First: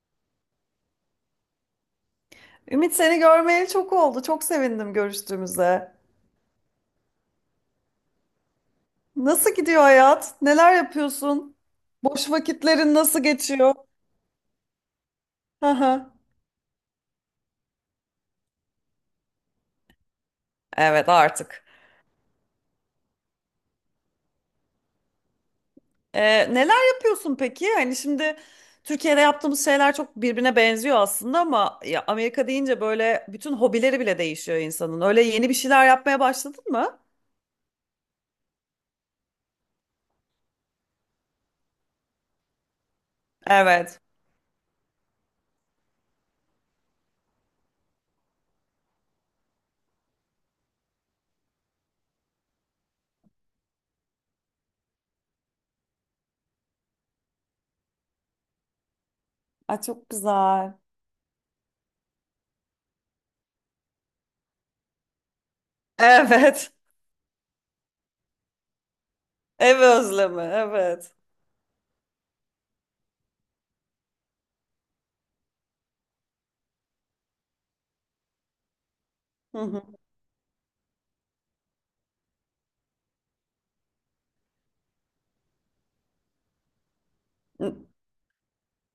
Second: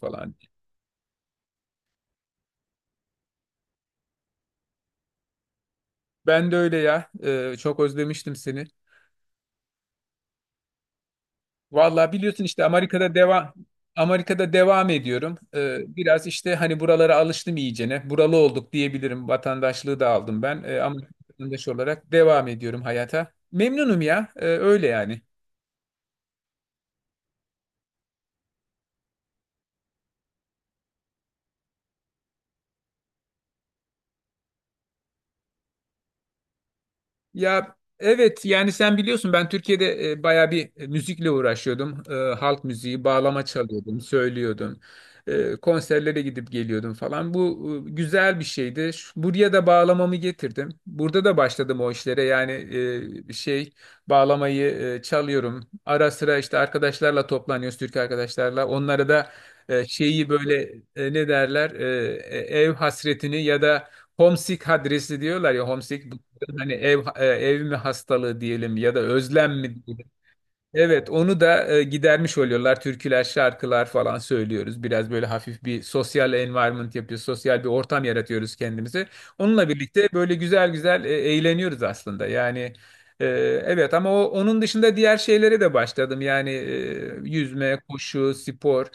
Falan. Ümit seni görmeyeli çok oldu. Çok sevindim görüştüğümüze. Ben de öyle ya. Çok özlemiştim seni. Nasıl gidiyor hayat? Neler yapıyorsun? Vallahi Boş biliyorsun işte vakitlerin Amerika'da nasıl devam. geçiyor? Amerika'da devam ediyorum. Hı hı. Biraz işte hani buralara alıştım iyicene. Buralı olduk diyebilirim. Vatandaşlığı da aldım ben. Ama Evet artık. vatandaş olarak devam ediyorum hayata. Memnunum ya. Öyle yani. Neler yapıyorsun peki? Hani şimdi Türkiye'de yaptığımız şeyler çok birbirine benziyor aslında ama ya Amerika deyince böyle bütün hobileri bile değişiyor insanın. Öyle yeni bir şeyler yapmaya başladın mı? Ya evet yani sen biliyorsun ben Türkiye'de bayağı bir müzikle uğraşıyordum. Halk müziği, bağlama çalıyordum, Evet. söylüyordum. Konserlere gidip geliyordum falan. Bu güzel bir şeydi. Buraya da bağlamamı getirdim. Burada da başladım o işlere. Yani e, şey bağlamayı çalıyorum. Ara sıra işte arkadaşlarla toplanıyoruz, Türk arkadaşlarla. Onlara da Ay çok şeyi böyle, güzel. Ne derler? Ev hasretini ya da homesick, adresi diyorlar ya, homesick. Hani Evet. ev, ev mi hastalığı diyelim ya da özlem Ev mi diyelim. özlemi. Evet, Evet. onu da gidermiş oluyorlar. Türküler, şarkılar falan söylüyoruz. Biraz böyle hafif bir sosyal environment yapıyoruz. Sosyal bir ortam yaratıyoruz kendimize. Hı Onunla hı. birlikte böyle güzel güzel eğleniyoruz aslında. Yani, e, evet ama onun dışında diğer şeylere de başladım. Yani yüzme, koşu, spor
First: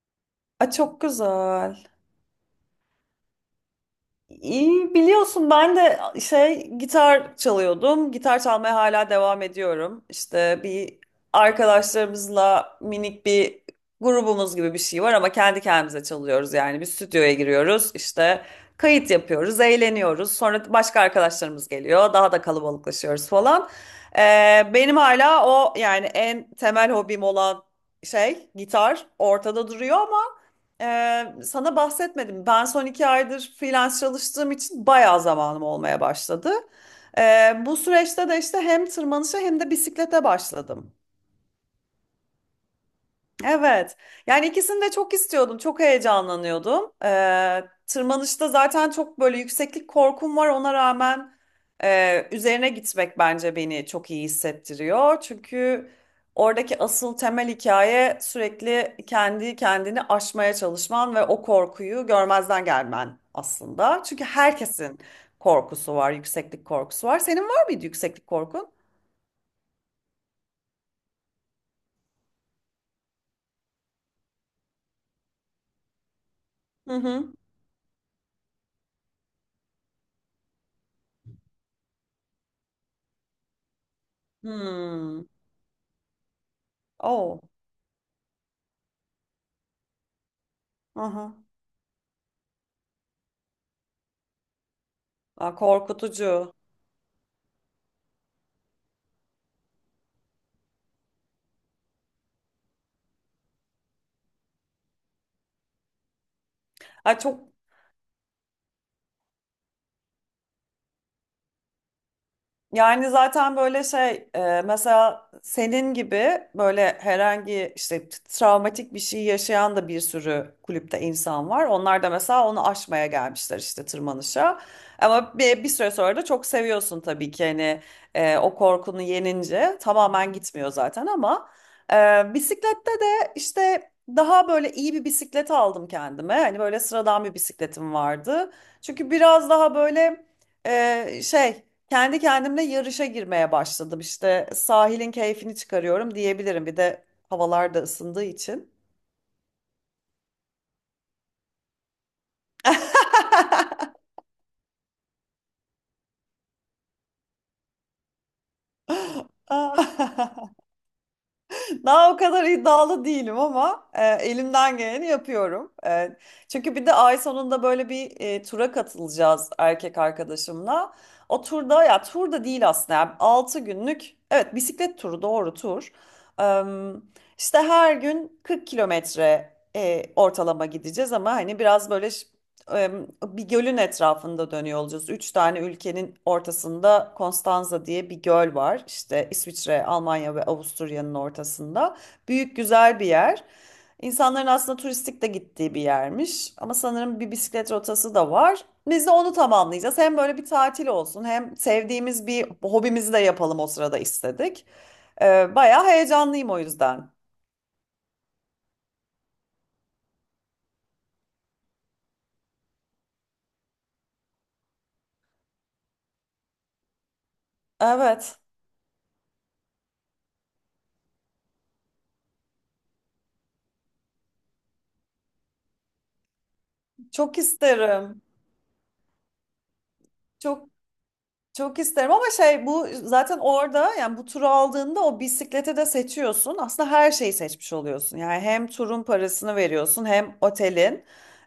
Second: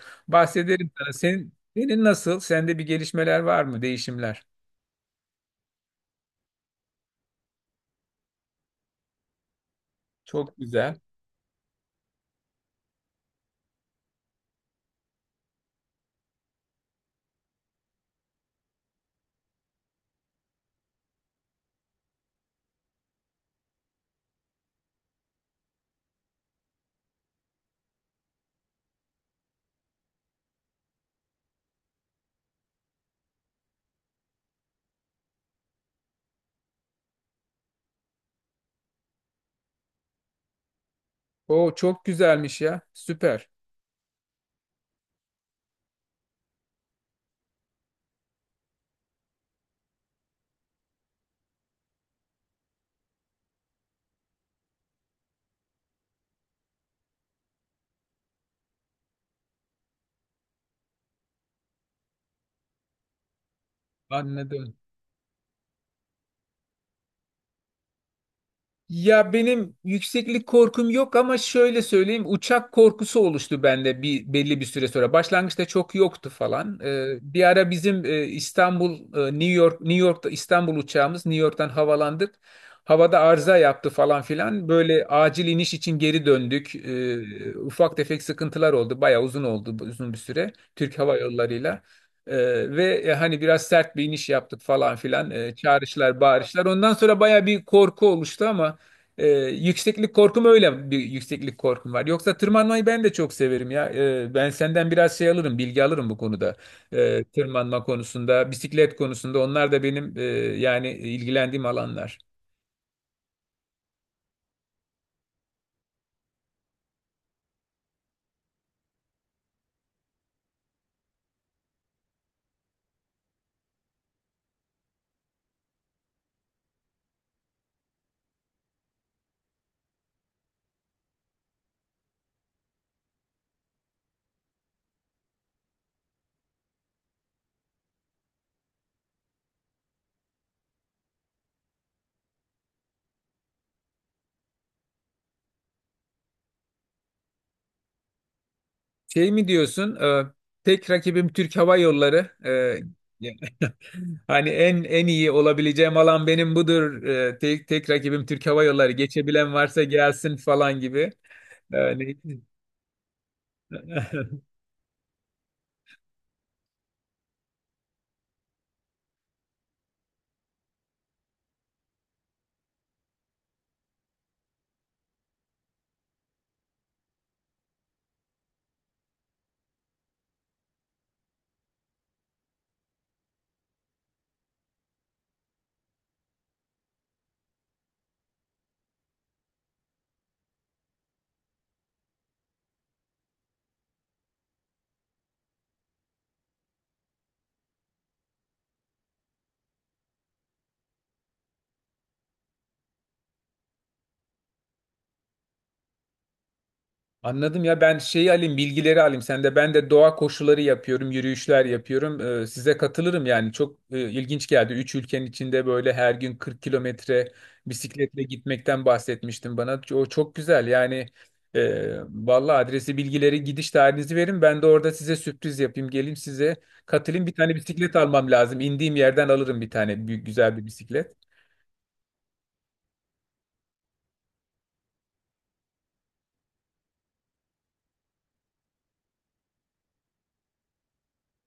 Ay bahsederim çok sana. Senin, güzel. senin nasıl? Sende bir gelişmeler var mı? Değişimler? İyi, biliyorsun ben de şey gitar çalıyordum. Gitar çalmaya hala devam ediyorum. Çok İşte güzel. bir arkadaşlarımızla minik bir grubumuz gibi bir şey var ama kendi kendimize çalıyoruz yani. Bir stüdyoya giriyoruz, işte kayıt yapıyoruz, eğleniyoruz. Sonra başka arkadaşlarımız geliyor, daha da kalabalıklaşıyoruz falan. Benim hala o yani en temel hobim olan şey gitar ortada duruyor ama. Sana bahsetmedim. Ben son iki aydır freelance çalıştığım için bayağı zamanım olmaya başladı. Bu süreçte de işte hem tırmanışa hem de bisiklete başladım. O çok güzelmiş ya. Süper. Evet. Yani ikisini de çok istiyordum. Çok heyecanlanıyordum. Tırmanışta zaten çok böyle yükseklik korkum var. Ona rağmen üzerine gitmek bence beni çok iyi hissettiriyor. Çünkü oradaki asıl temel hikaye sürekli kendi kendini aşmaya çalışman ve o korkuyu görmezden gelmen aslında. Çünkü Ben ne de. herkesin korkusu var, yükseklik korkusu var. Senin var mıydı yükseklik korkun? Ya, benim yükseklik korkum yok ama şöyle söyleyeyim, uçak korkusu oluştu bende bir belli bir süre sonra. Başlangıçta çok yoktu falan. Hı hı. Bir ara bizim İstanbul, New York, New York'ta İstanbul uçağımız New York'tan havalandık. Havada arıza yaptı falan filan. Böyle Hmm. acil iniş için geri döndük. Oh. Ufak tefek sıkıntılar oldu. Bayağı uzun oldu, uzun bir süre Türk Hava Aha. Yolları'yla. Ee, Hani biraz sert bir iniş yaptık falan filan. Aa, Çağrışlar, korkutucu. bağırışlar. Ondan sonra baya bir korku oluştu ama yükseklik korkum, öyle bir yükseklik korkum var. Yoksa tırmanmayı ben de çok severim ya. Ben senden biraz şey alırım, bilgi alırım bu konuda. Ay çok Tırmanma konusunda, bisiklet konusunda onlar da benim, yani ilgilendiğim alanlar. yani zaten böyle şey mesela senin gibi böyle herhangi işte travmatik bir şey yaşayan da bir sürü kulüpte insan var. Onlar da mesela onu aşmaya gelmişler işte tırmanışa. Ama bir süre sonra da çok seviyorsun tabii ki hani o korkunu yenince tamamen gitmiyor zaten ama bisiklette de işte daha böyle iyi bir bisiklet aldım kendime. Hani böyle sıradan bir bisikletim vardı. Çünkü biraz daha böyle e, şey kendi kendimle yarışa girmeye başladım. İşte sahilin keyfini çıkarıyorum diyebilirim. Bir de havalar da ısındığı için. Şey mi diyorsun? Tek rakibim Türk Hava Yolları. Hani en iyi olabileceğim alan benim budur. Tek rakibim Türk Hava Yolları. Geçebilen varsa gelsin falan gibi. Daha Yani o kadar iddialı değilim ama elimden geleni yapıyorum. Çünkü bir de ay sonunda böyle bir tura katılacağız erkek arkadaşımla. O turda ya tur da değil aslında. Yani 6 günlük evet bisiklet turu doğru tur. Em, işte her gün 40 kilometre ortalama gideceğiz ama hani biraz böyle bir gölün etrafında dönüyor olacağız. Üç tane ülkenin ortasında Konstanza diye bir göl var. İşte İsviçre, Almanya ve Avusturya'nın ortasında. Büyük güzel bir yer. İnsanların aslında turistik de gittiği bir yermiş. Ama sanırım bir bisiklet rotası da var. Biz de onu tamamlayacağız. Hem böyle bir tatil olsun hem sevdiğimiz bir hobimizi de yapalım o sırada istedik. Bayağı heyecanlıyım o yüzden. anladım ya, ben şeyi alayım, bilgileri alayım. Sen de, ben de doğa koşuları yapıyorum, yürüyüşler yapıyorum. Size katılırım yani, çok ilginç geldi. Üç ülkenin içinde böyle her gün 40 kilometre bisikletle Evet, gitmekten bahsetmiştim, bana o çok güzel yani. Valla adresi, bilgileri, gidiş tarihinizi verin, ben de orada size sürpriz yapayım, geleyim size, katılayım. Bir çok tane bisiklet isterim. almam lazım, indiğim yerden alırım bir tane büyük güzel bir Çok bisiklet. çok isterim ama şey bu zaten orada yani bu turu aldığında o bisiklete de seçiyorsun. Aslında her şeyi seçmiş oluyorsun. Yani hem turun parasını veriyorsun hem otelin.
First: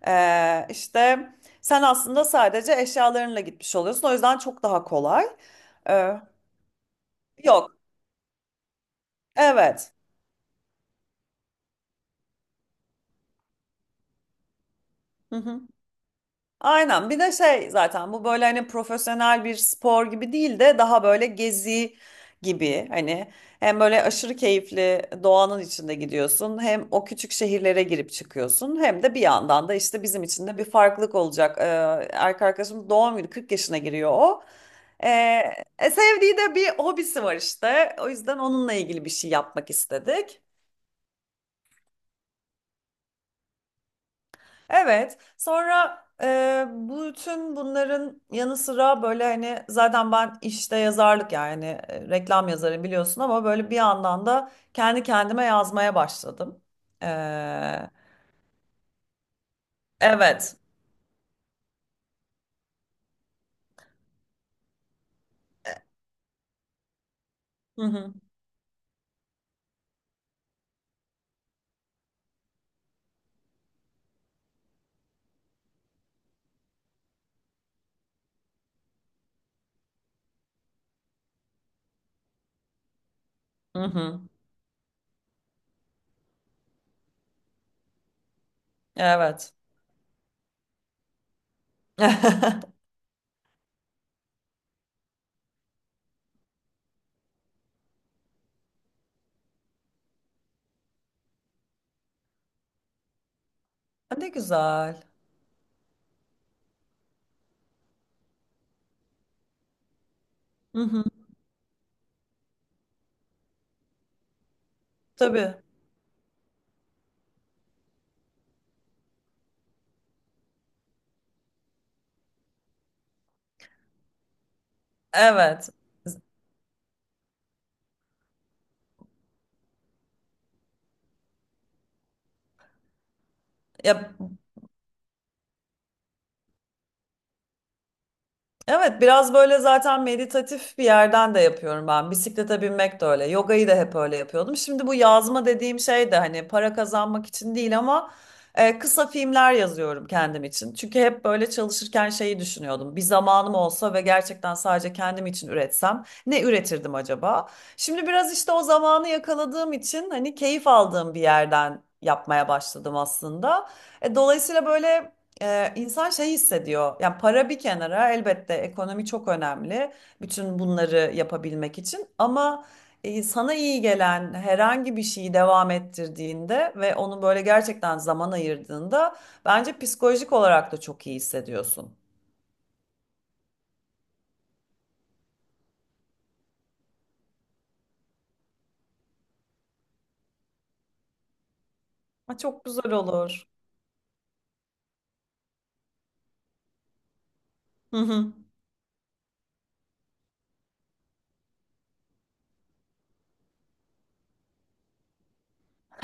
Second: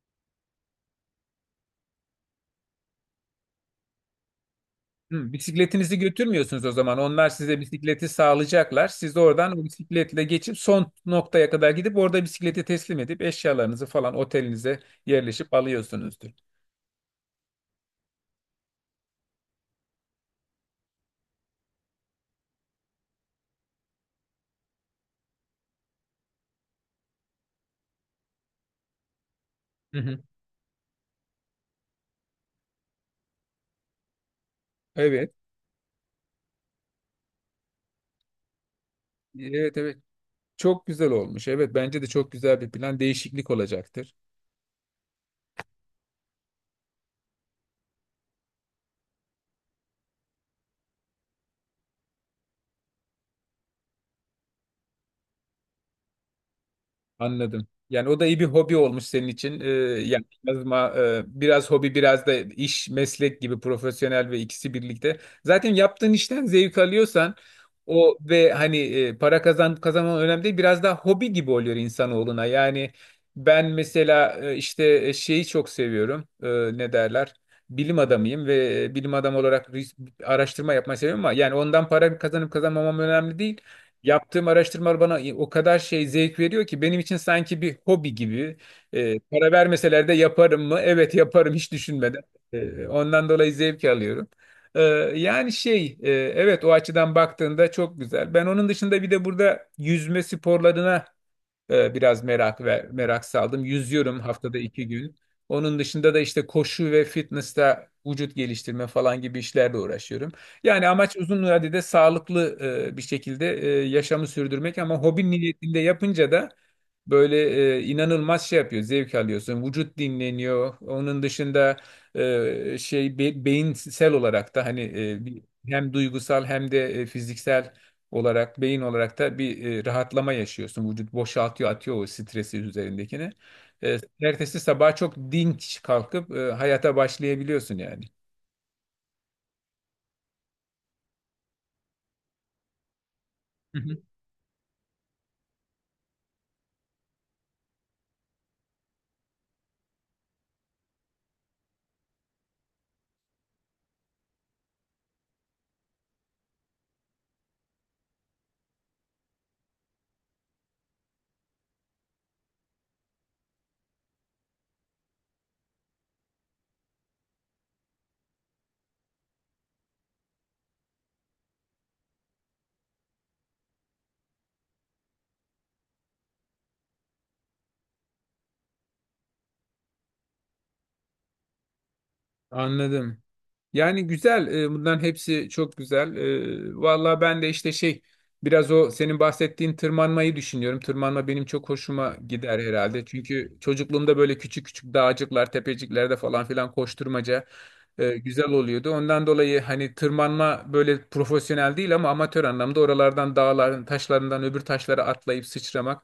İşte sen aslında sadece eşyalarınla gitmiş oluyorsun. O yüzden çok daha kolay. Hı, bisikletinizi Ee, götürmüyorsunuz o zaman. Onlar size yok. bisikleti sağlayacaklar. Siz de oradan o Evet. bisikletle geçip son noktaya kadar gidip orada bisikleti teslim edip eşyalarınızı falan otelinize Hı yerleşip hı. alıyorsunuzdur. Aynen. Bir de şey zaten bu böyle hani profesyonel bir spor gibi değil de daha böyle gezi gibi hani hem böyle aşırı keyifli doğanın içinde gidiyorsun hem o küçük şehirlere girip çıkıyorsun hem de bir yandan da Hı işte hı. bizim için de bir farklılık olacak. Erkek arkadaşımız doğum günü 40 yaşına giriyor o. Ee, Evet. Sevdiği de bir hobisi var işte. O yüzden onunla ilgili bir şey yapmak Evet, evet. istedik. Çok güzel olmuş. Evet, bence de çok güzel bir plan. Değişiklik olacaktır. Evet. Sonra bütün bunların yanı sıra böyle hani zaten ben işte yazarlık yani reklam yazarı biliyorsun ama böyle bir yandan da kendi kendime yazmaya başladım. E, Anladım. Yani o da iyi bir hobi olmuş senin için. Yani evet. yazma biraz hobi, biraz da iş, meslek gibi, profesyonel ve ikisi birlikte. Zaten yaptığın işten zevk alıyorsan Hı hı. o, ve hani, para kazanman önemli değil. Biraz daha hobi gibi oluyor insanoğluna. Yani ben mesela, işte, şeyi çok seviyorum. Ne derler? Bilim adamıyım ve bilim adamı olarak araştırma yapmayı seviyorum ama yani ondan para kazanıp kazanmamam önemli değil. Hı hı. Yaptığım araştırmalar bana o kadar şey zevk veriyor ki, benim için sanki bir hobi gibi. Para Evet. vermeseler de yaparım mı? Evet, yaparım hiç düşünmeden. Ondan dolayı zevk alıyorum. Ee, Yani şey, evet, o açıdan baktığında çok güzel. Ben onun dışında bir de burada yüzme sporlarına biraz merak, merak saldım. Yüzüyorum Ne haftada iki güzel. gün. Onun dışında da işte koşu ve fitness'ta vücut geliştirme falan gibi işlerle uğraşıyorum. Hı Yani hı. amaç uzun vadede sağlıklı, bir şekilde yaşamı sürdürmek, ama hobi Tabii. niyetinde yapınca da böyle inanılmaz şey yapıyor, zevk alıyorsun. Vücut dinleniyor. Onun dışında beyinsel olarak da hani Evet. hem duygusal hem de fiziksel olarak, beyin olarak da bir rahatlama yaşıyorsun. Vücut boşaltıyor, atıyor o stresi üzerindekini. E, Ya Ertesi sabah çok dinç kalkıp hayata başlayabiliyorsun yani. evet, biraz böyle zaten meditatif bir yerden de yapıyorum ben. Bisiklete binmek de öyle. Yogayı da hep öyle yapıyordum. Şimdi bu yazma dediğim şey de hani para kazanmak için değil ama kısa filmler yazıyorum kendim için. Çünkü hep böyle çalışırken şeyi düşünüyordum. Bir zamanım olsa ve gerçekten sadece kendim için üretsem ne üretirdim acaba? Şimdi biraz işte o zamanı yakaladığım için hani keyif aldığım bir yerden yapmaya başladım aslında. Dolayısıyla böyle insan şey hissediyor. Yani para bir kenara elbette ekonomi çok önemli. Bütün bunları yapabilmek için ama sana iyi gelen herhangi bir şeyi devam ettirdiğinde ve onu böyle gerçekten zaman ayırdığında bence psikolojik olarak da çok iyi hissediyorsun. Anladım. Yani güzel. Bunların hepsi çok güzel. Vallahi ben de işte şey, biraz o senin bahsettiğin tırmanmayı düşünüyorum. Tırmanma benim çok hoşuma Ha, gider çok güzel herhalde. olur. Çünkü çocukluğumda böyle küçük küçük dağcıklar, tepeciklerde falan filan koşturmaca Hı hı. güzel oluyordu. Ondan dolayı hani tırmanma böyle profesyonel değil ama amatör anlamda oralardan dağların taşlarından öbür taşlara atlayıp sıçramak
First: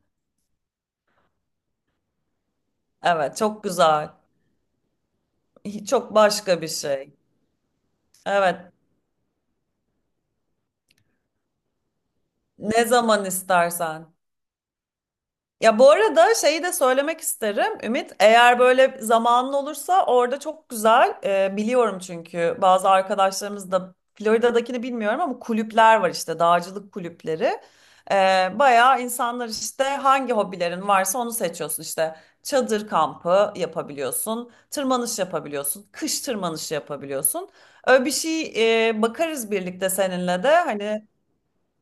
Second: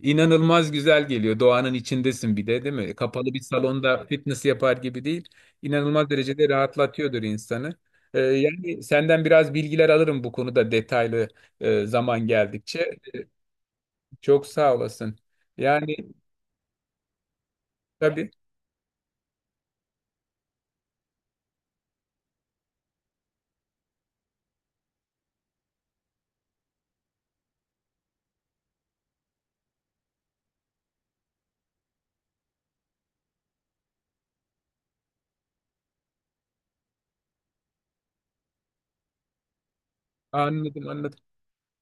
inanılmaz güzel geliyor. Doğanın içindesin bir de, değil mi? Kapalı Evet, bir çok salonda güzel. fitness yapar gibi değil, inanılmaz Çok derecede başka bir şey. rahatlatıyordur insanı. Evet, Yani senden biraz bilgiler alırım bu konuda, detaylı zaman ne geldikçe. zaman istersen. Çok sağ olasın. Ya bu Yani arada şeyi de söylemek isterim Ümit. tabii, Eğer böyle zamanın olursa orada çok güzel biliyorum çünkü bazı arkadaşlarımız da Florida'dakini bilmiyorum ama kulüpler var işte dağcılık kulüpleri. Bayağı insanlar işte hangi hobilerin varsa onu seçiyorsun işte. Çadır kampı yapabiliyorsun, tırmanış yapabiliyorsun, kış tırmanışı yapabiliyorsun. Öyle bir şey bakarız birlikte seninle de anladım hani anladım.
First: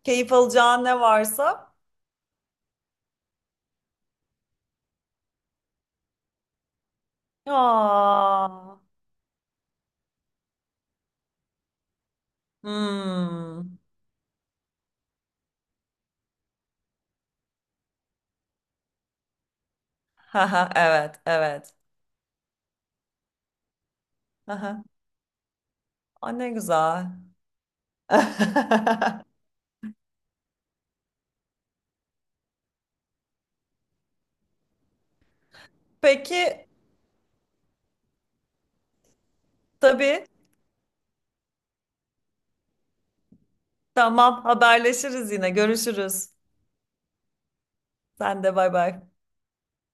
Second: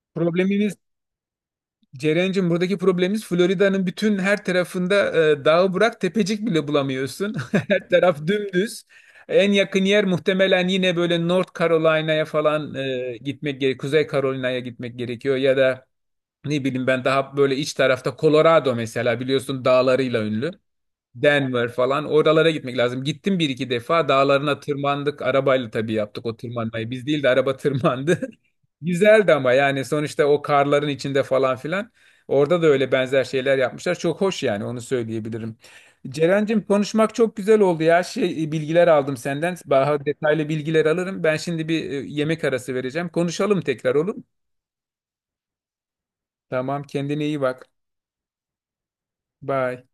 keyif Problemimiz, alacağın ne varsa. Ceren'cim, buradaki problemimiz Florida'nın bütün her tarafında dağı bırak, tepecik bile bulamıyorsun. Her taraf Aa. dümdüz. En yakın yer muhtemelen yine böyle North Carolina'ya falan gitmek gerekiyor. Hmm. Kuzey Carolina'ya gitmek gerekiyor, ya da ne bileyim, ben daha böyle iç tarafta Colorado mesela, biliyorsun dağlarıyla ünlü. Haha, evet, Denver evet. falan, oralara gitmek lazım. Gittim bir iki defa, dağlarına Haha. tırmandık. Arabayla tabii yaptık Aa, o ne tırmanmayı. Biz güzel. değil de araba tırmandı. Güzeldi ama yani sonuçta, o karların içinde falan filan. Orada da öyle benzer şeyler yapmışlar. Çok hoş yani, onu söyleyebilirim. Ceren'cim Peki, konuşmak çok güzel oldu ya. Şey, bilgiler aldım senden. Daha tabii. detaylı bilgiler alırım. Ben şimdi bir yemek arası vereceğim. Konuşalım tekrar, olur mu? Tamam, haberleşiriz yine. Görüşürüz. Tamam, kendine iyi bak. Sen de bay bay. Bye.